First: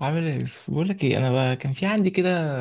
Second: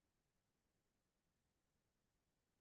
عامل ايه يا يوسف؟ بقول لك ايه، انا بقى كان في عندي كده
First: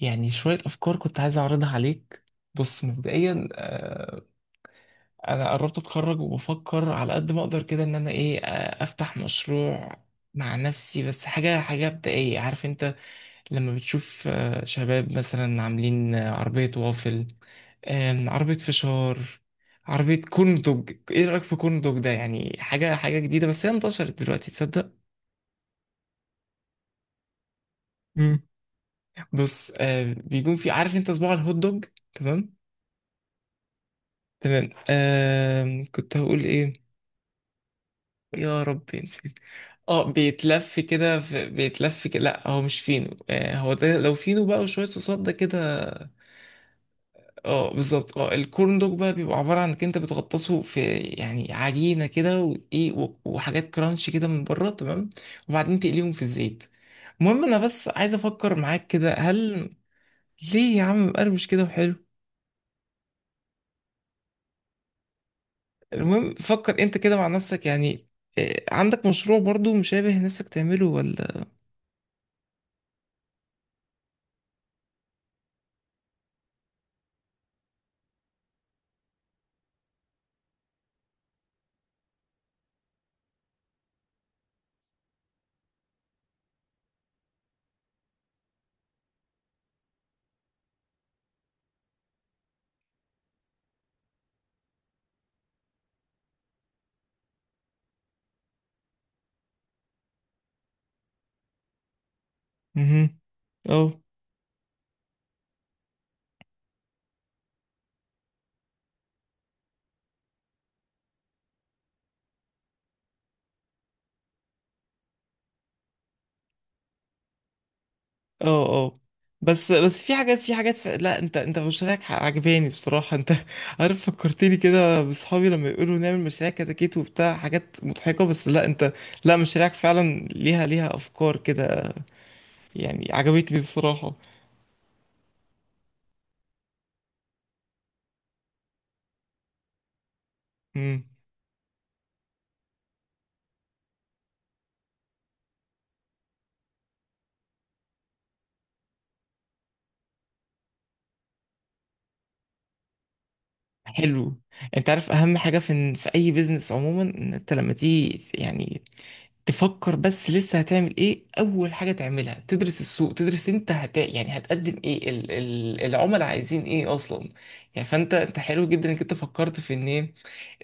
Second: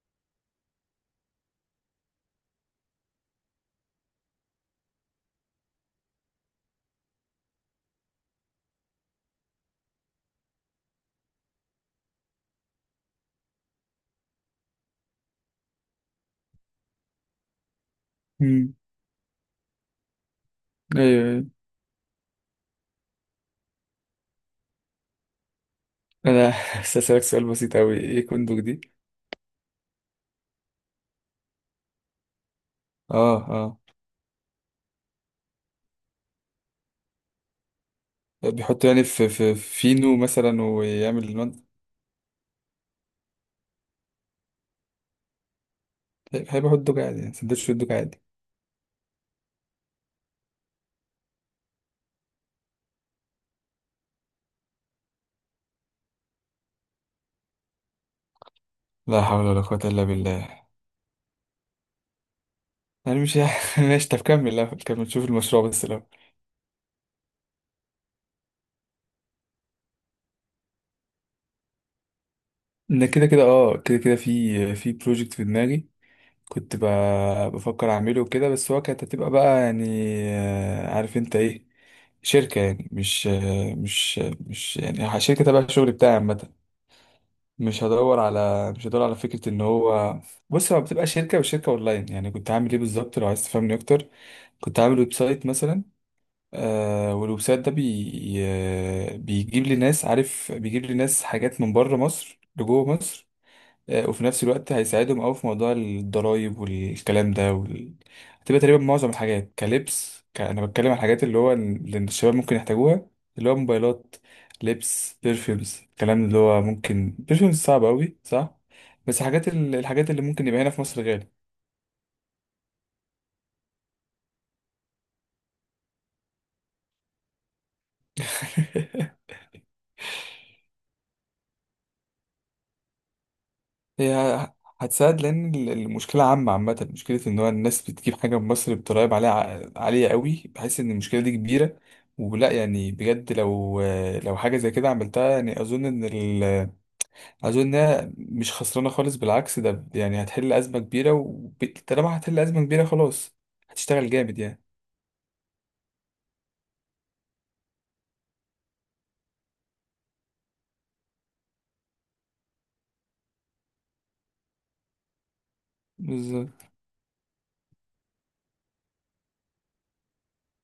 يعني شويه افكار كنت عايز اعرضها عليك. بص مبدئيا انا قربت اتخرج وبفكر على قد ما اقدر كده ان انا ايه، افتح مشروع مع نفسي. بس حاجه مبدئيه، عارف انت لما بتشوف شباب مثلا عاملين عربيه وافل، عربيه مم. فشار، عربيه كورن دوج. ايوه، ايه رايك ايوه. في كورن دوج ده؟ يعني حاجه جديده بس هي انتشرت دلوقتي، تصدق. انا هسألك سؤال بسيط اوي. ايه كندوك دي؟ بص، آه، بيكون في، عارف انت، صباع الهوت دوج. تمام. اه، تمام، آه، كنت هقول ايه؟ اه، يا بيحط رب يعني في نسيت. في اه، فينو مثلا بيتلف كده، ويعمل في المن... بيتلف كده لا هو مش فينو، آه، هو ده لو فينو بقى وشويه صوصات ده كده. هيبقى حط دوج عادي، يعني اه سندوتش دوج بالظبط، عادي. اه، الكورن دوج بقى بيبقى عباره عن انك انت بتغطسه في يعني عجينه كده، وايه وحاجات كرانش كده من بره، تمام، وبعدين تقليهم في الزيت. المهم، انا بس عايز افكر معاك كده، لا حول ولا هل قوة إلا بالله. ليه يا عم مقرمش كده وحلو. أنا مش ماشي. طب كمل الأول، كمل، شوف المشروع بس الأول. المهم، فكر انت كده مع نفسك يعني، إيه، عندك مشروع برضو مشابه نفسك تعمله ولا؟ إن كده كده، كده كده، في بروجكت في دماغي. كنت ب... بفكر أعمله وكده، بس هو كانت هتبقى بقى يعني عارف أنت إيه، شركة. يعني مش يعني شركة تبع الشغل بتاعي عامة. مش هدور على فكره ان هو، بص هو بتبقى شركه وشركه اونلاين. يعني كنت هعمل ايه بالظبط لو عايز تفهمني اكتر؟ كنت عامل ويب سايت مثلا. آه، والويب سايت ده بي... آه، بيجيب لي ناس، عارف، بيجيب لي ناس حاجات من بره مصر لجوه امم. مصر. اه. وفي نفس الوقت هيساعدهم أوي في موضوع الضرايب والكلام ده هتبقى تقريبا معظم الحاجات كلبس أنا بتكلم عن الحاجات اللي هو اللي الشباب ممكن يحتاجوها. اللي هو موبايلات، لبس، بيرفيومز، الكلام اللي هو ممكن بيرفيومز صعب أوي صح. اه. اه. بس حاجات بس بس الحاجات في اللي حاجات ممكن في يبقى هنا حاجات في مصر لا، غالي. انت مشاريعك عجباني بصراحة، انت عارف فكرتني كده بصحابي لما يقولوا نعمل مشاريع كتاكيت وبتاع، حاجات مضحكة، بس لا انت، لا، مشاريعك فعلا ليها افكار كده، يعني عجبتني بصراحة. هي هتساعد لان المشكله عامه عامه، مشكله ان هو الناس بتجيب حاجه من مصر بضرايب عليها عاليه قوي. بحس ان امم. المشكله دي كبيره، ولا يعني بجد. لو حاجه زي كده عملتها، يعني اظن ان اظن انها مش خسرانه خالص، بالعكس ده يعني هتحل ازمه كبيره، وطالما هتحل ازمه كبيره خلاص هتشتغل جامد حلو. يعني. انت عارف اهم حاجة في اي بيزنس عموما، ان انت لما تيجي يعني تفكر بس لسه هتعمل ايه، اول حاجه تعملها تدرس السوق، تدرس انت هت، يعني هتقدم ايه، العملاء عايزين بالظبط. ايه اصلا. يعني فانت انت حلو جدا انك انت فكرت في ان ايه،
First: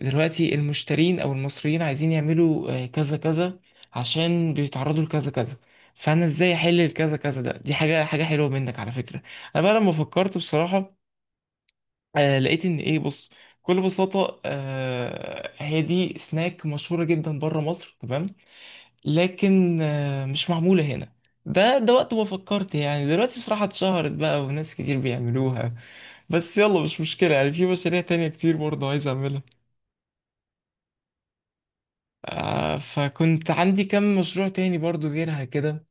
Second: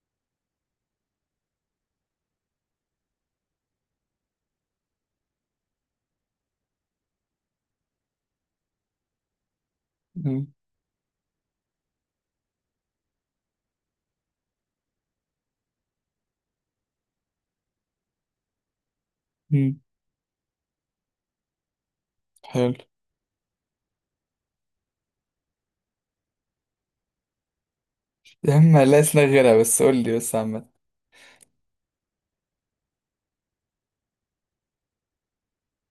دلوقتي المشترين او المصريين عايزين يعملوا كذا كذا عشان بيتعرضوا لكذا كذا، فانا ازاي احل الكذا كذا ده. دي حاجه حلوه منك على فكره. انا بقى لما فكرت مم. بصراحه، لقيت ان ايه، بص، بكل بساطه، هي دي سناك مشهوره جدا بره مصر تمام، لكن مم. مش معمولة هنا. ده وقت ما فكرت حلو. يعني، دلوقتي بصراحة اتشهرت بقى وناس كتير بيعملوها. بس يلا مش مشكلة، يعني في مشاريع تانية يا كتير عم برضه لا، عايز اسنان أعملها. غيرها، بس قول لي بس عامه. آه، فكنت عندي كم مشروع تاني برضه غيرها كده.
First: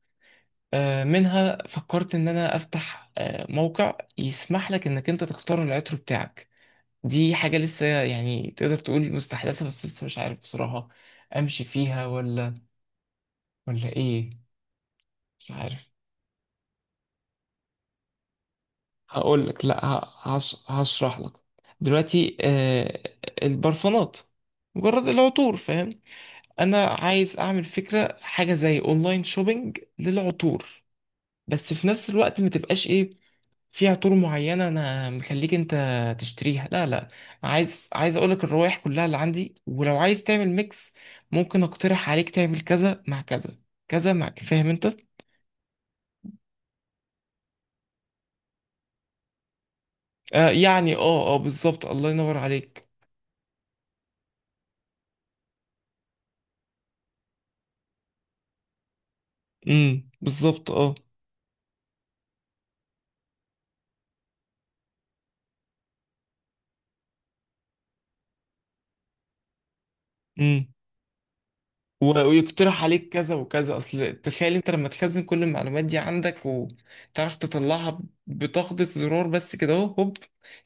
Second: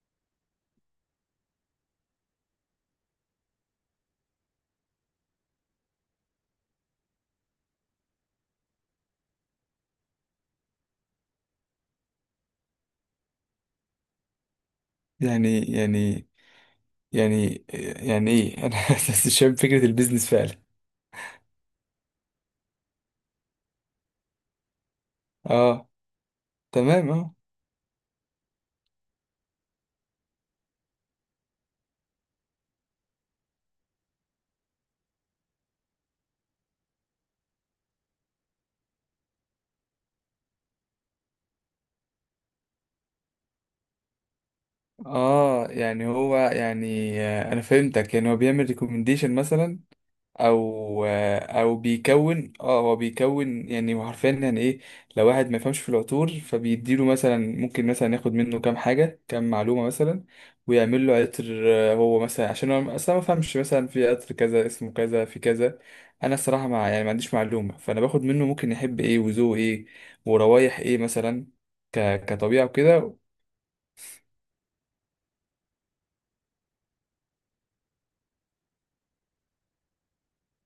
آه، منها فكرت إن أنا أفتح آه موقع يسمح لك إنك أنت تختار العطر بتاعك. دي حاجة لسه يعني تقدر تقول مستحدثة، بس لسه مش عارف بصراحة أمشي فيها ولا ولا إيه. مش يعني، عارف. يعني، يعني، يعني ايه؟ انا بس هقول شايف لك، فكرة لا البيزنس فعلا. هشرح لك. دلوقتي، آه، البرفانات، مجرد العطور، اه، فاهم. انا تمام، اه، عايز اعمل فكره حاجه زي اونلاين شوبينج للعطور، بس في نفس الوقت ما تبقاش ايه، في عطور معينه انا مخليك انت تشتريها، لا لا، عايز اقول لك الروائح كلها اللي عندي، ولو عايز تعمل ميكس ممكن اقترح عليك تعمل كذا مع كذا، كذا مع، فاهم انت. اه، يعني هو يعني انا فهمتك. يعني هو بيعمل ريكومنديشن مثلا. آه يعني، او اه اه او بالظبط، الله ينور بيكون، اه، عليك. هو بيكون، يعني هو حرفيا يعني ايه؟ لو واحد ما يفهمش في العطور فبيديله مثلا، ممكن مثلا ياخد منه كام حاجه، كام معلومه مثلا، بالظبط اه. ويعمل له عطر. هو مثلا عشان هو اصلا ما فهمش، مثلا في عطر كذا اسمه كذا في كذا. انا الصراحه مع، يعني، ما عنديش معلومه، فانا باخد منه ممكن يحب ايه وذوقه ايه امم. وروايح ايه مثلا، كطبيعه ويقترح عليك وكده. كذا وكذا. اصل تخيل انت لما تخزن كل المعلومات دي عندك وتعرف تطلعها بتخبطة زرار بس كده، اهو هوب،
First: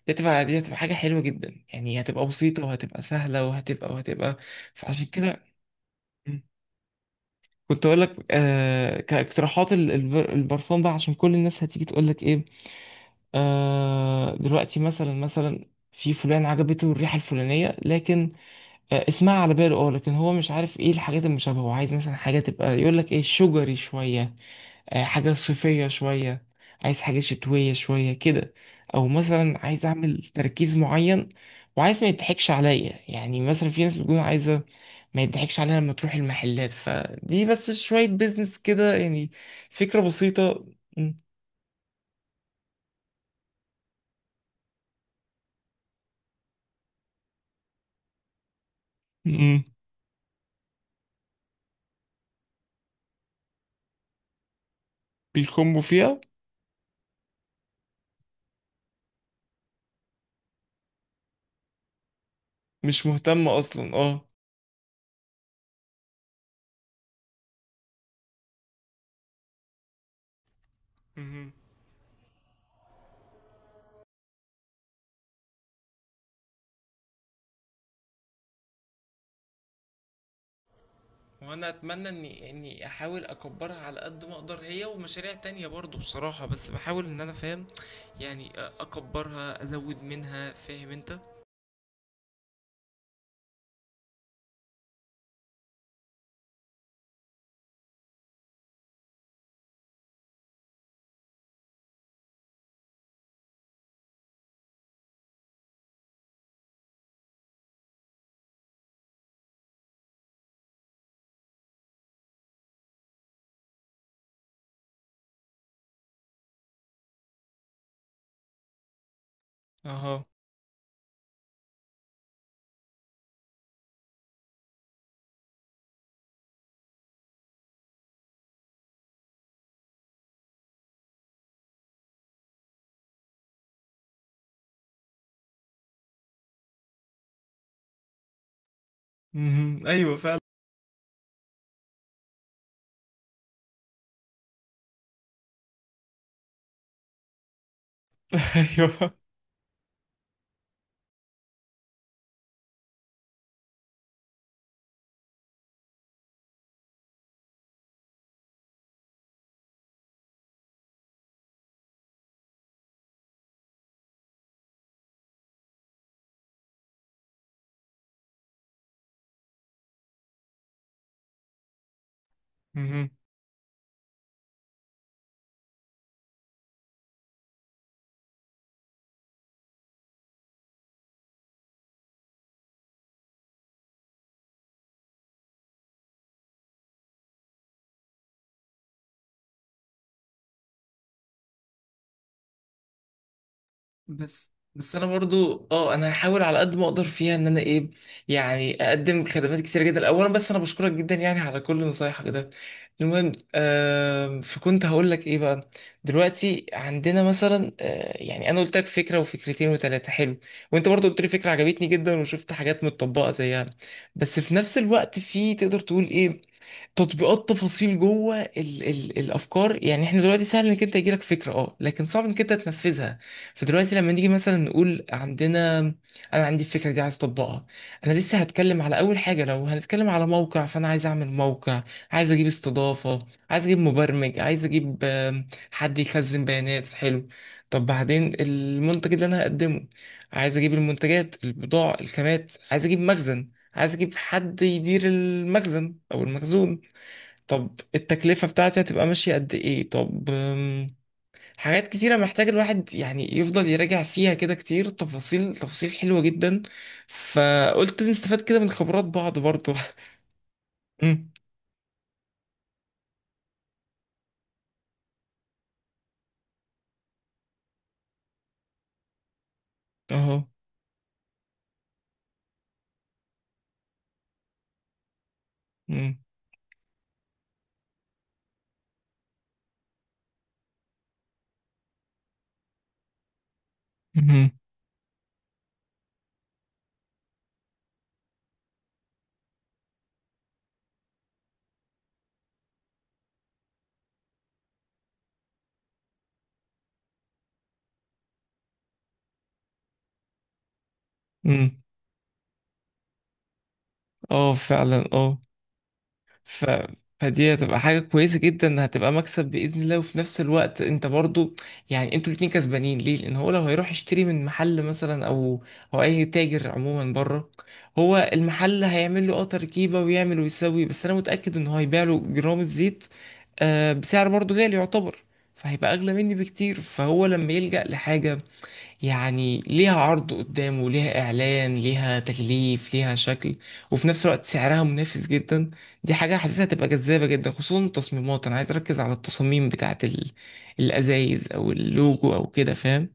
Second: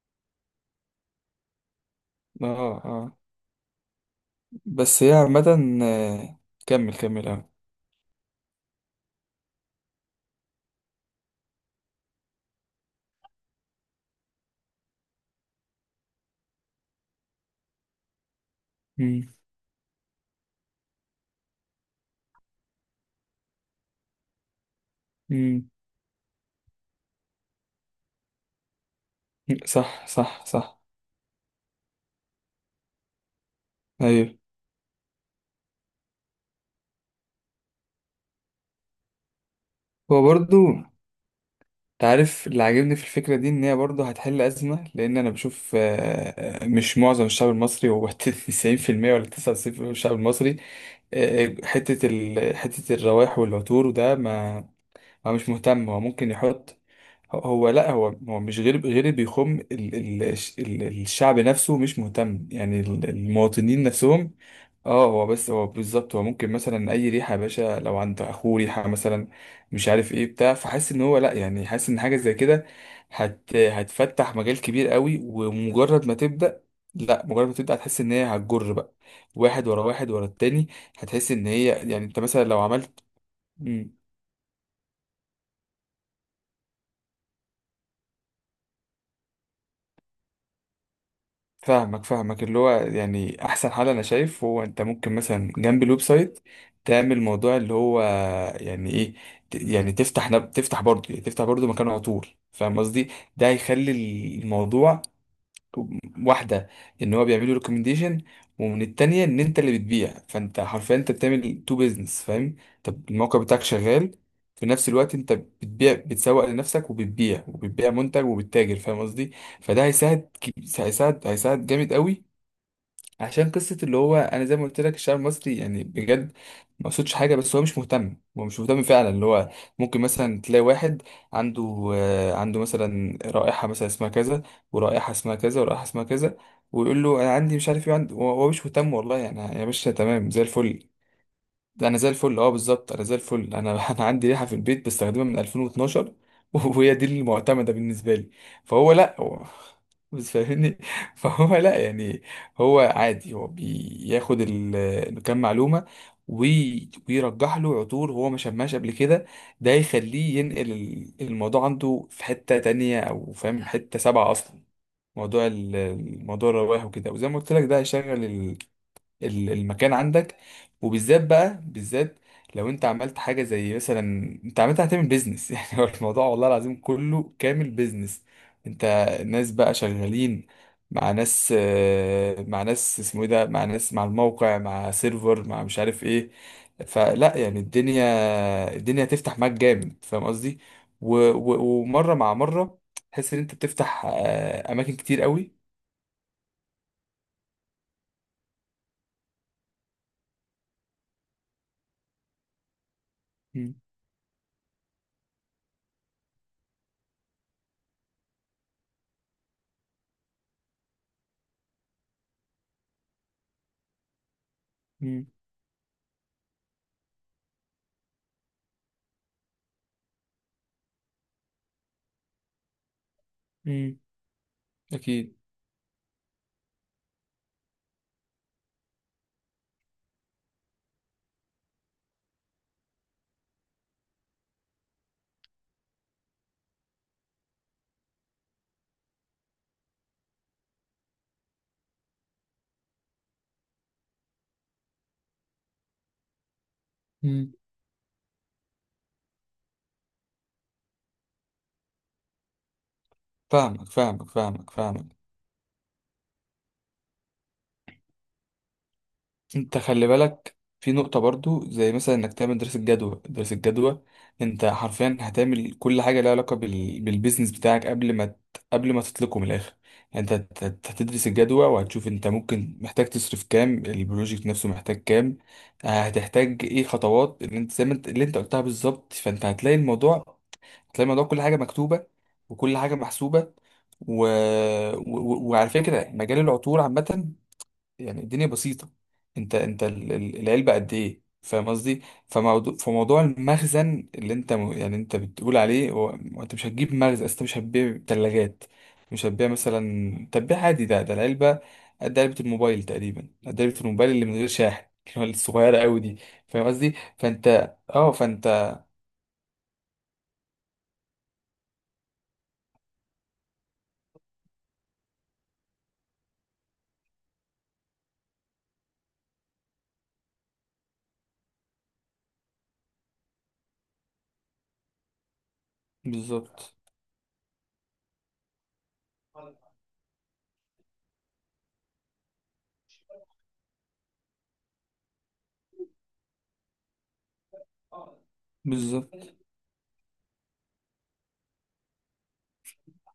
دي هتبقى حاجة حلوة جدا، يعني هتبقى اه، بسيطة وهتبقى اه، سهلة وهتبقى وهتبقى. بس فعشان هي عامه. كده آه، كمل، كمل، اه. كنت اقول لك، آه، كاقتراحات البرفان بقى، عشان كل الناس هتيجي تقول لك ايه، آه، دلوقتي مثلا، مثلا في فلان عجبته الريحة الفلانية، لكن مم. اسمها على باله، اه، لكن هو مش عارف ايه الحاجات المشابهة، هو عايز مثلا حاجة تبقى، يقول لك ايه، شجري شوية، حاجة مم. صيفية شوية، عايز حاجة شتوية شوية كده، او مثلا عايز صح، اعمل صح، تركيز صح. معين، وعايز ما يضحكش عليا. يعني مثلا في ناس بتكون ايوه، عايزة ما يضحكش عليها لما تروح المحلات، فدي بس شوية بيزنس كده يعني، فكرة هو برضو. بسيطة. م- انت عارف اللي عاجبني في الفكرة دي ان هي برضو هتحل أزمة، لان انا بشوف مش معظم الشعب المصري هو 90% ولا م- 99% من الشعب المصري. حتة الروائح والعطور وده ما، هو مش بيخموا مهتم، هو فيها. ممكن يحط. هو لا، هو مش غير اللي بيخم ال ال ال الشعب نفسه مش مهتم، يعني مش مهتم المواطنين اصلا، اه. نفسهم. اه، هو بس هو بالظبط، هو ممكن مثلا اي ريحه يا باشا. لو عند اخوه ريحه مثلا مش عارف ايه بتاع، فحاسس ان هو لا، مهم. يعني حاسس ان حاجه زي كده هتفتح مجال كبير قوي. ومجرد ما تبدا، لا، مجرد ما تبدا هتحس ان هي هتجر بقى، واحد ورا واحد ورا التاني. هتحس ان هي، وانا يعني اتمنى انت مثلا اني لو اني عملت. احاول اكبرها على قد ما اقدر، هي ومشاريع تانية برضو بصراحة، بس بحاول ان انا فاهم يعني، اكبرها، ازود منها، فاهم انت. فاهمك، فاهمك. اللي هو يعني احسن حل انا شايف، هو انت ممكن مثلا جنب الويب سايت تعمل موضوع اللي هو يعني ايه؟ يعني تفتح نب... تفتح برضه يعني تفتح برضه مكان عطور، فاهم قصدي؟ ده هيخلي الموضوع واحده ان هو بيعملوا ريكومنديشن، ومن التانية ان انت اللي بتبيع، فانت حرفيا انت بتعمل تو بيزنس، فاهم؟ طب الموقع بتاعك شغال في نفس الوقت، انت بتبيع، بتسوق لنفسك وبتبيع منتج وبتتاجر، فاهم قصدي؟ فده اها. هيساعد كي- هيساعد هيساعد جامد قوي، عشان قصة اللي هو أنا زي ما قلت لك الشعب المصري يعني بجد ما قصدش حاجة، بس هو مش مهتم، هو مش مهتم فعلا. اللي هو ممكن مثلا تلاقي واحد عنده مثلا رائحة مثلا اسمها كذا، ورائحة اسمها كذا، ورائحة اسمها كذا، ويقول له أنا عندي مش عارف إيه عندي. هو مش مهتم والله، يعني يا مهم. باشا ايوه تمام فعلا. زي الفل. ده انا زي الفل، اه، بالظبط، انا زي الفل. انا انا عندي ريحه في البيت بستخدمها من 2012. وهي دي المعتمده بالنسبه لي. فهو ايوه. لا، هو بس فاهمني. فهو لا يعني، هو عادي، هو بياخد كام معلومه، ويرجح له عطور هو ما شماش قبل كده. ده يخليه ينقل الموضوع عنده في حته تانية، او فاهم، حته سبعه اصلا، موضوع الموضوع الرواه وكده. وزي ما قلت لك ده هيشغل المكان عندك، وبالذات بقى بالذات لو انت مهم. عملت حاجه زي مثلا، انت عملت هتعمل بيزنس. يعني هو الموضوع والله العظيم كله كامل بيزنس. انت ناس بقى شغالين مع ناس، مع ناس اسمه ايه ده، مع ناس، مع الموقع، مع سيرفر، مع مش عارف ايه. فلا يعني، الدنيا هتفتح معاك جامد، فاهم قصدي؟ ومره مع مره تحس ان انت بتفتح بس بس اماكن انا كتير قوي. برضو، اه، انا هحاول على قد ما اقدر فيها ان انا ايه، يعني اقدم خدمات كتير جدا اولا. بس انا بشكرك جدا يعني على كل نصايحك ده. المهم، مم. آه، فكنت هقول لك ايه بقى. دلوقتي عندنا مثلا، آه، يعني انا قلت لك فكره وفكرتين وثلاثه، حلو، وانت برضو قلت لي فكره عجبتني جدا، وشفت حاجات متطبقه زيها. بس في نفس الوقت مم. في، تقدر تقول ايه، تطبيقات تفاصيل جوه ال ال الافكار. يعني احنا دلوقتي سهل انك انت يجيلك فكره، اه، لكن صعب انك انت تنفذها. فدلوقتي مم. لما نيجي مثلا نقول اكيد. عندنا، انا عندي الفكره دي عايز اطبقها. انا لسه هتكلم على اول حاجه، لو هنتكلم على موقع، فانا عايز اعمل موقع، عايز اجيب استضافه، عايز اجيب مبرمج، عايز اجيب حد يخزن بيانات. حلو، طب بعدين المنتج اللي انا هقدمه، عايز اجيب المنتجات، البضاعه، الخامات، عايز اجيب مخزن، عايز اجيب حد يدير المخزن او المخزون. طب التكلفة بتاعتي هتبقى ماشية قد ايه؟ طب حاجات كتيرة محتاج الواحد يعني يفضل فاهمك، يراجع فاهمك، فيها كده فاهمك، كتير، فاهمك. تفاصيل تفاصيل حلوة جدا. فقلت نستفاد كده من خبرات بعض برضو. انت خلي بالك في نقطة أمم. برضو، زي مثلا انك تعمل دراسة جدوى، دراسة جدوى. انت حرفيا هتعمل كل حاجة لها علاقة بالبيزنس بتاعك قبل ما قبل ما تطلقه من الاخر. يعني انت اهو. هتدرس الجدوى، وهتشوف انت ممكن محتاج تصرف كام، البروجكت نفسه محتاج كام. أمم. هتحتاج ايه خطوات، اللي انت زي ما انت اللي انت قلتها بالظبط. فانت هتلاقي الموضوع كل حاجة مكتوبة، وكل حاجة محسوبة. و... أمم. وعلى فكرة مجال العطور عامة، يعني الدنيا بسيطة. انت العلبة قد ايه، فاهم قصدي؟ فموضوع المخزن، اللي انت يعني انت بتقول عليه، هو انت مش هتجيب مخزن، أصل انت مش هتبيع تلاجات. مش هتبيع، مثلا تبيع عادي. ده العلبة أمم. قد علبة الموبايل تقريبا، قد علبة الموبايل اللي من غير اه شاحن فعلا، اللي هو اه. الصغيرة قوي دي. ف... فاهم قصدي؟ فدي فانت هتبقى حاجة اه كويسة فانت جدا، هتبقى مكسب بإذن الله. وفي نفس الوقت انت برضو، يعني انتوا الاتنين كسبانين، ليه؟ لأن هو لو هيروح يشتري من محل مثلا أو أو أي تاجر عموما بره، هو المحل هيعمل له اه تركيبة ويعمل ويسوي، بس أنا متأكد إن هو هيبيع له جرام الزيت، آه، بسعر برضو غالي يعتبر، فهيبقى أغلى مني بالظبط، بكتير. فهو لما يلجأ لحاجة يعني ليها عرض قدام وليها إعلان ليها تكليف ليها شكل، وفي نفس الوقت سعرها منافس جدا، دي حاجة حاسسها تبقى جذابة جدا، خصوصا التصميمات. أنا عايز أركز على بالظبط. التصاميم بتاعة الأزايز أو اللوجو أو كده، فاهم.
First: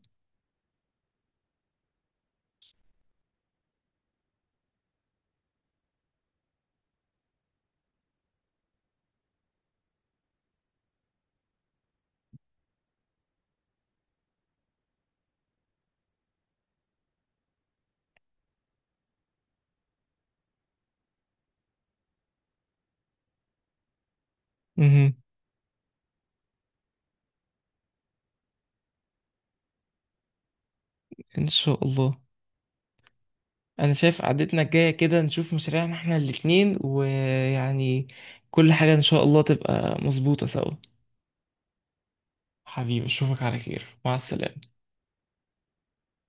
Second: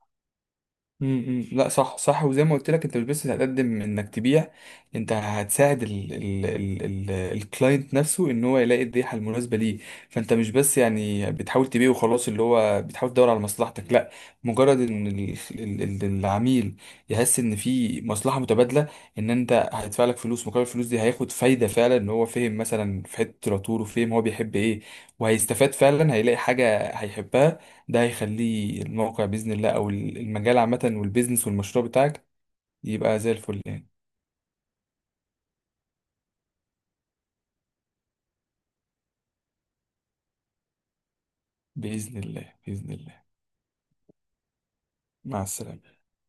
لا، صح، صح. وزي ما قلت لك انت مش بس هتقدم انك تبيع، انت هتساعد ال ال ال ال الكلاينت نفسه ان هو يلاقي الريحه المناسبه ليه. فانت مش بس يعني بتحاول تبيع وخلاص، اللي هو بتحاول تدور على مصلحتك. لا، مجرد ان ال ال ال العميل يحس ان في مصلحه متبادله، ان انت هيدفع لك فلوس، مقابل الفلوس دي هياخد فايده فعلا. ان هو فهم مثلا في حته العطور وفهم هو بيحب ايه، مهم. وهيستفاد فعلا، هيلاقي حاجه هيحبها. ده هيخليه الموقع بإذن الله أو المجال عامة إن والبيزنس شاء والمشروع الله. بتاعك يبقى زي الفل يعني. أنا شايف قعدتنا الجاية كده نشوف مشاريعنا إحنا الاتنين، ويعني كل حاجة إن شاء الله تبقى مظبوطة سوا. بإذن الله، بإذن حبيبي الله. أشوفك على خير، مع السلامة. مع السلامة.